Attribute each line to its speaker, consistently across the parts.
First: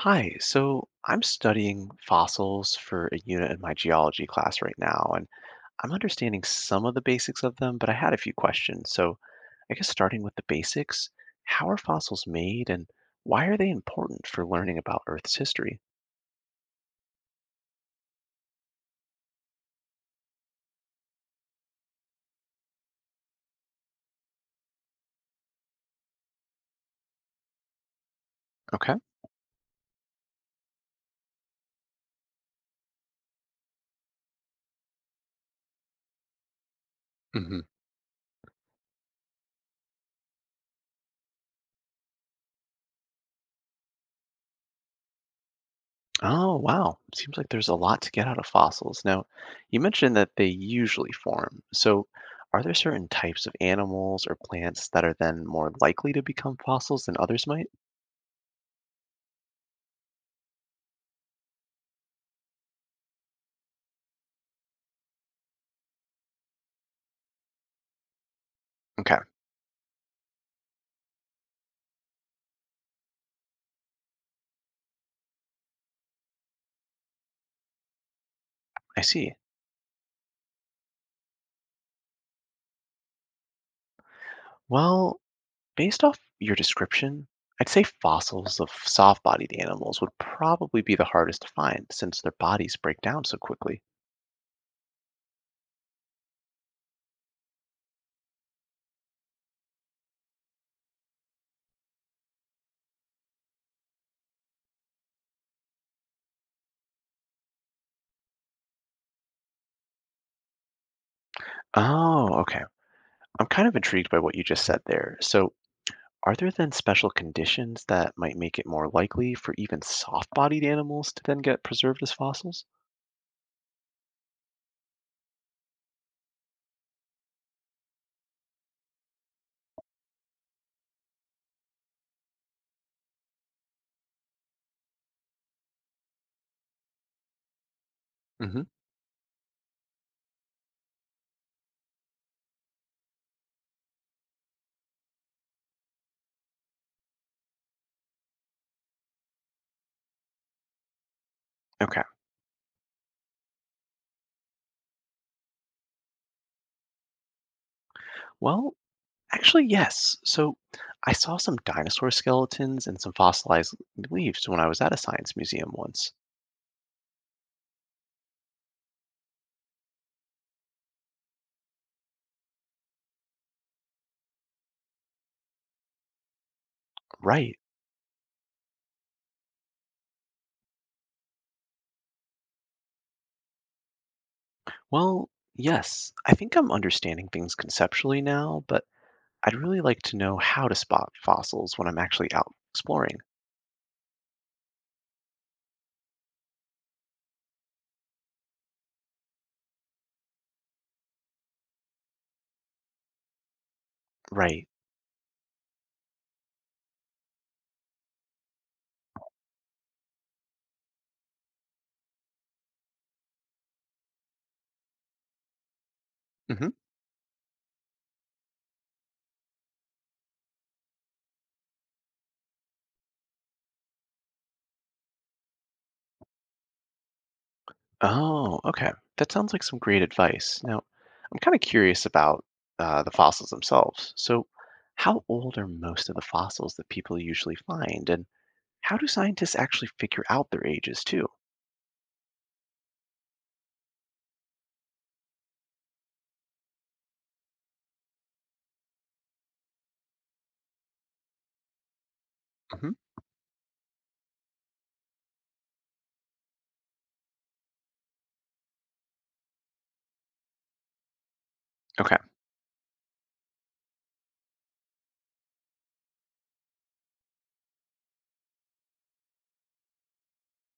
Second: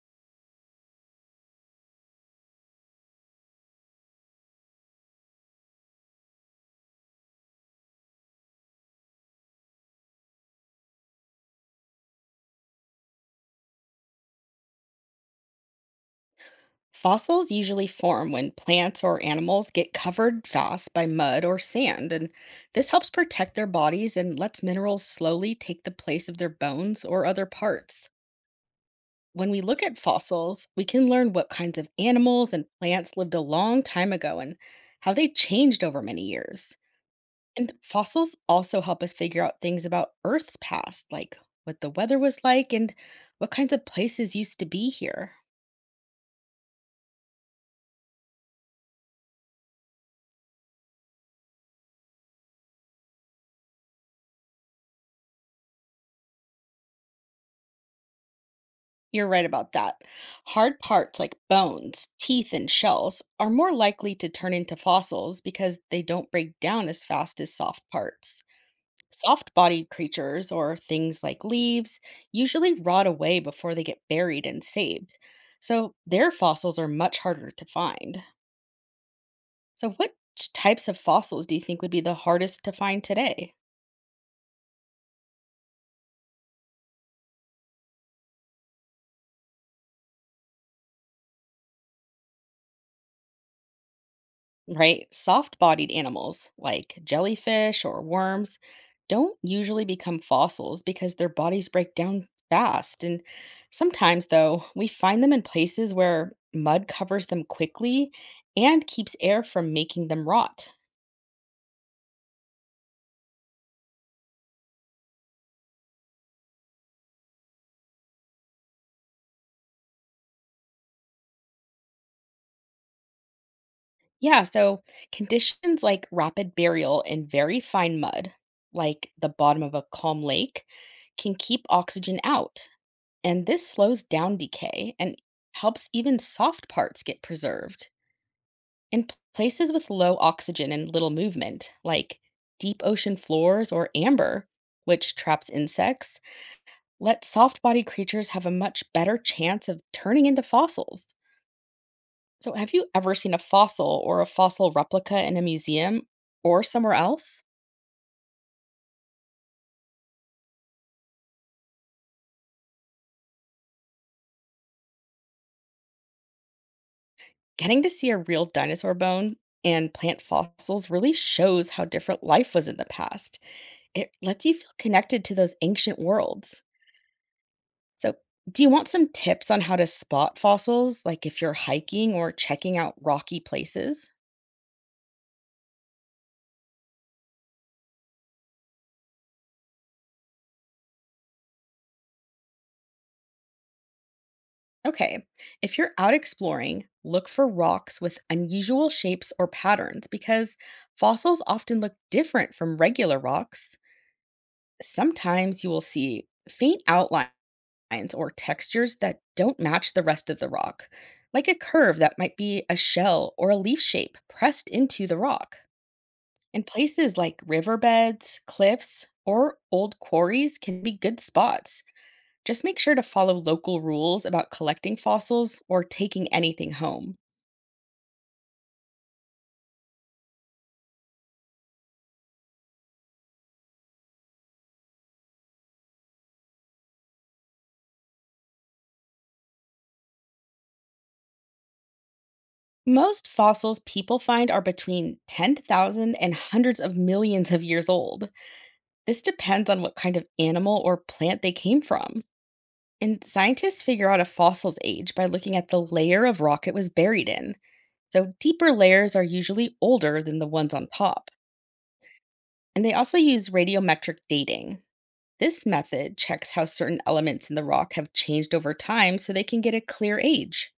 Speaker 1: Hi, so I'm studying fossils for a unit in my geology class right now, and I'm understanding some of the basics of them, but I had a few questions. So I guess starting with the basics, how are fossils made and why are they important for learning about Earth's history?
Speaker 2: Fossils usually form when plants or animals get covered fast by mud or sand, and this helps protect their bodies and lets minerals slowly take the place of their bones or other parts.
Speaker 1: Okay.
Speaker 2: When we look at fossils, we can learn what kinds of animals and plants lived a long time ago and how they changed over many years.
Speaker 1: Hmm.
Speaker 2: And fossils also help us figure out things about Earth's past, like what the weather was like and what kinds of places used to be here.
Speaker 1: Oh, wow. Seems like there's a lot to get out of fossils. Now, you mentioned that they usually form. So are there certain types of animals or plants that are then more likely to become fossils than others might?
Speaker 2: You're right about that. Hard parts like bones, teeth, and shells are more likely to turn into fossils because they don't break down as fast as soft parts.
Speaker 1: Okay,
Speaker 2: Soft bodied creatures, or things like leaves, usually rot away before they get buried and saved, so their fossils are much harder to find.
Speaker 1: I see.
Speaker 2: So, what types of fossils do you think would be the hardest to find today?
Speaker 1: Well, based off your description, I'd say fossils of soft bodied animals would probably be the hardest to find since their bodies break down so quickly.
Speaker 2: Right? Soft bodied animals like jellyfish or worms don't usually become fossils because their bodies break down fast. And sometimes, though, we find them in places where mud covers them quickly and keeps air from making them rot.
Speaker 1: Oh, okay. I'm kind of intrigued by what you just said there. So, are there then special conditions that might make it more likely for even soft bodied animals to then get preserved as fossils?
Speaker 2: Yeah, so conditions like rapid burial in very fine mud, like the bottom of a calm lake, can keep oxygen out. And this slows down decay and helps even soft parts get preserved.
Speaker 1: Hmm.
Speaker 2: In places with low oxygen and little movement, like deep ocean floors or amber, which traps insects, let soft bodied creatures have a much better chance of turning into fossils.
Speaker 1: Okay.
Speaker 2: So, have you ever seen a fossil or a fossil replica in a museum or somewhere else?
Speaker 1: Well, actually, yes. So, I saw some dinosaur skeletons and some fossilized leaves when I was at a science museum once.
Speaker 2: Getting to see a real dinosaur bone and plant fossils really shows how different life was in the past. It lets you feel connected to those ancient worlds.
Speaker 1: Right.
Speaker 2: So, do you want some tips on how to spot fossils, like if you're hiking or checking out rocky places?
Speaker 1: Well, yes, I think I'm understanding things conceptually now, but I'd really like to know how to spot fossils when I'm actually out exploring.
Speaker 2: Okay, if you're out exploring, look for rocks with unusual shapes or patterns because fossils often look different from regular rocks.
Speaker 1: Right.
Speaker 2: Sometimes you will see faint outlines or textures that don't match the rest of the rock, like a curve that might be a shell or a leaf shape pressed into the rock. And
Speaker 1: Hmm.
Speaker 2: places like riverbeds, cliffs, or old quarries can be good spots. Just make sure to follow local rules about collecting fossils or taking anything home.
Speaker 1: Oh, okay. That sounds like some great advice. Now, I'm kind of curious about the fossils themselves. So, how old are most of the fossils that people usually find, and how do scientists actually figure out their ages too?
Speaker 2: Most fossils people find are between 10,000 and hundreds of millions of years old. This depends on what kind of animal or plant they came from.
Speaker 1: Hmm.
Speaker 2: And scientists figure out a fossil's age by looking at the layer of rock it was buried in. So, deeper layers are usually older than the ones on top.
Speaker 1: Okay,
Speaker 2: And they also use radiometric dating. This method checks how certain elements in the rock have changed over time so they can get a clear age.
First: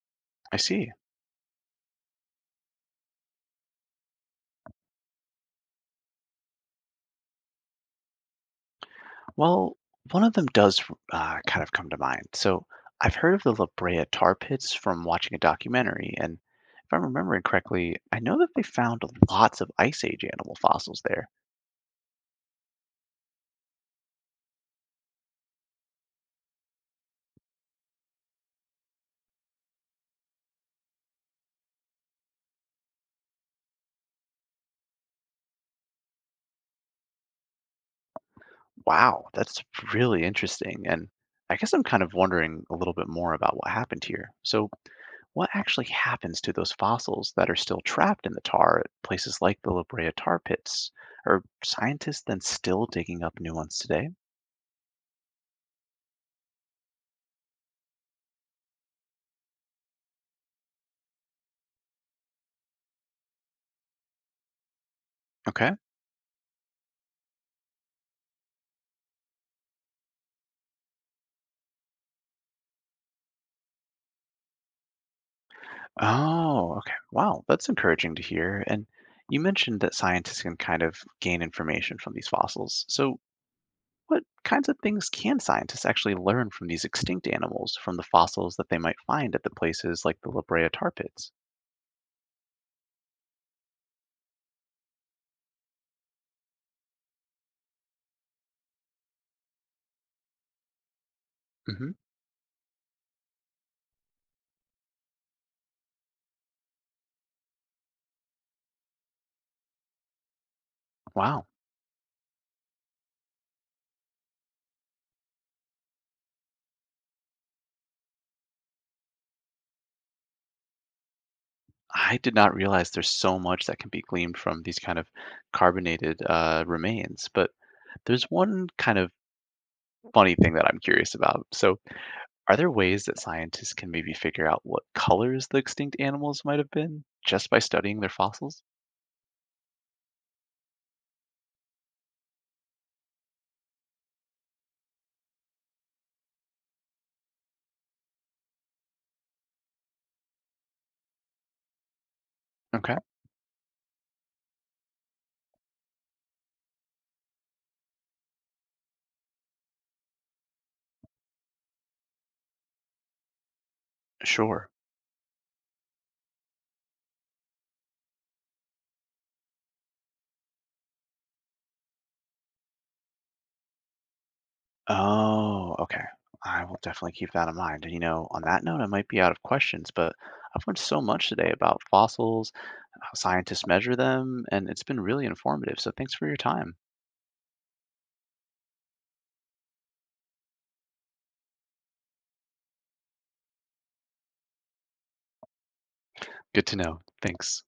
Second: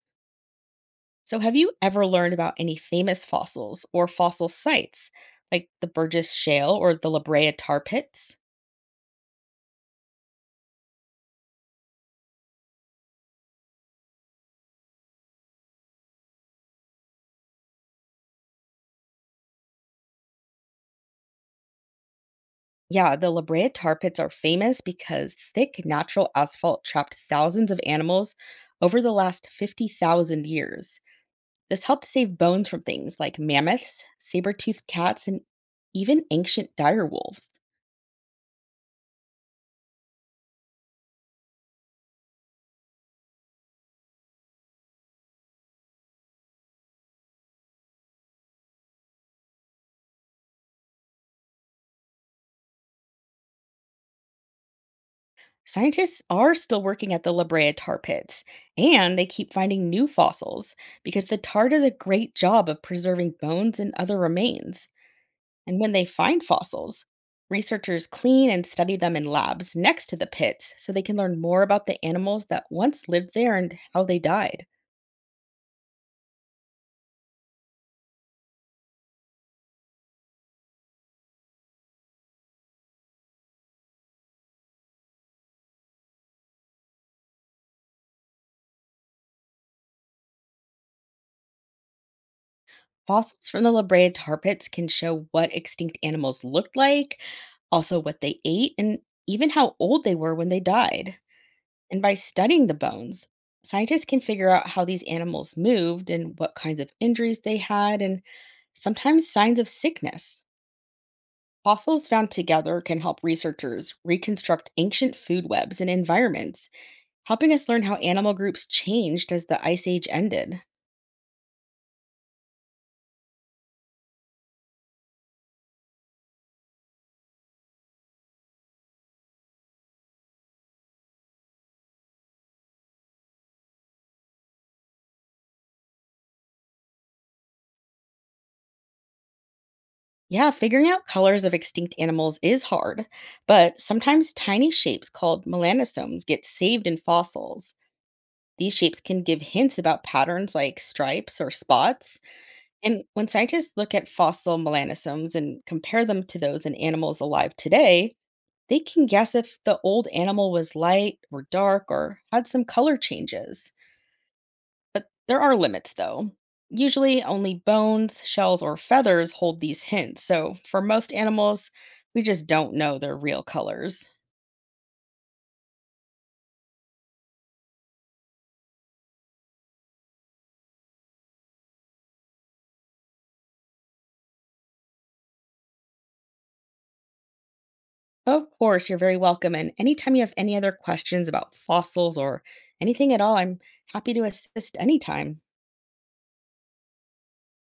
Speaker 1: I see.
Speaker 2: So, have you ever learned about any famous fossils or fossil sites, like the Burgess Shale or the La Brea tar pits?
Speaker 1: Well, one of them does kind of come to mind. So I've heard of the La Brea Tar Pits from watching a documentary, and if I'm remembering correctly, I know that they found lots of Ice Age animal fossils there.
Speaker 2: Yeah, the La Brea tar pits are famous because thick natural asphalt trapped thousands of animals over the last 50,000 years. This helped save bones from things like mammoths, saber toothed cats, and even ancient dire wolves.
Speaker 1: Wow, that's really interesting. And I guess I'm kind of wondering a little bit more about what happened here. So, what actually happens to those fossils that are still trapped in the tar at places like the La Brea Tar Pits? Are scientists then still digging up new ones today?
Speaker 2: Scientists are still working at the La Brea tar pits, and they keep finding new fossils because the tar does a great job of preserving bones and other remains.
Speaker 1: Okay.
Speaker 2: And when they find fossils, researchers clean and study them in labs next to the pits so they can learn more about the animals that once lived there and how they died.
Speaker 1: Oh, okay. Wow, that's encouraging to hear. And you mentioned that scientists can kind of gain information from these fossils. So, what kinds of things can scientists actually learn from these extinct animals from the fossils that they might find at the places like the La Brea tar pits?
Speaker 2: Fossils from the La Brea tar pits can show what extinct animals looked like, also what they ate, and even how old they were when they died.
Speaker 1: Hmm.
Speaker 2: And by studying the bones, scientists can figure out how these animals moved and what kinds of injuries they had, and sometimes signs of sickness.
Speaker 1: Wow.
Speaker 2: Fossils found together can help researchers reconstruct ancient food webs and environments, helping us learn how animal groups changed as the ice age ended.
Speaker 1: I did not realize there's so much that can be gleaned from these kind of carbonated remains, but there's one kind of funny thing that I'm curious about. So, are there ways that scientists can maybe figure out what colors the extinct animals might have been just by studying their fossils?
Speaker 2: Yeah, figuring out colors of extinct animals is hard, but sometimes tiny shapes called melanosomes get saved in fossils. These shapes can give hints about patterns like stripes or spots.
Speaker 1: Okay,
Speaker 2: And when scientists look at fossil melanosomes and compare them to those in animals alive today, they can guess if the old animal was light or dark or had some color changes.
Speaker 1: sure.
Speaker 2: But there are limits, though. Usually, only bones, shells, or feathers hold these hints. So, for most animals, we just don't know their real colors.
Speaker 1: Oh, okay. I will definitely keep that in mind. And, you know, on that note, I might be out of questions, but I've learned so much today about fossils, how scientists measure them, and it's been really informative. So thanks for your time.
Speaker 2: Of course, you're very welcome. And anytime you have any other questions about fossils or anything at all, I'm happy to assist anytime.
Speaker 1: Good to know. Thanks.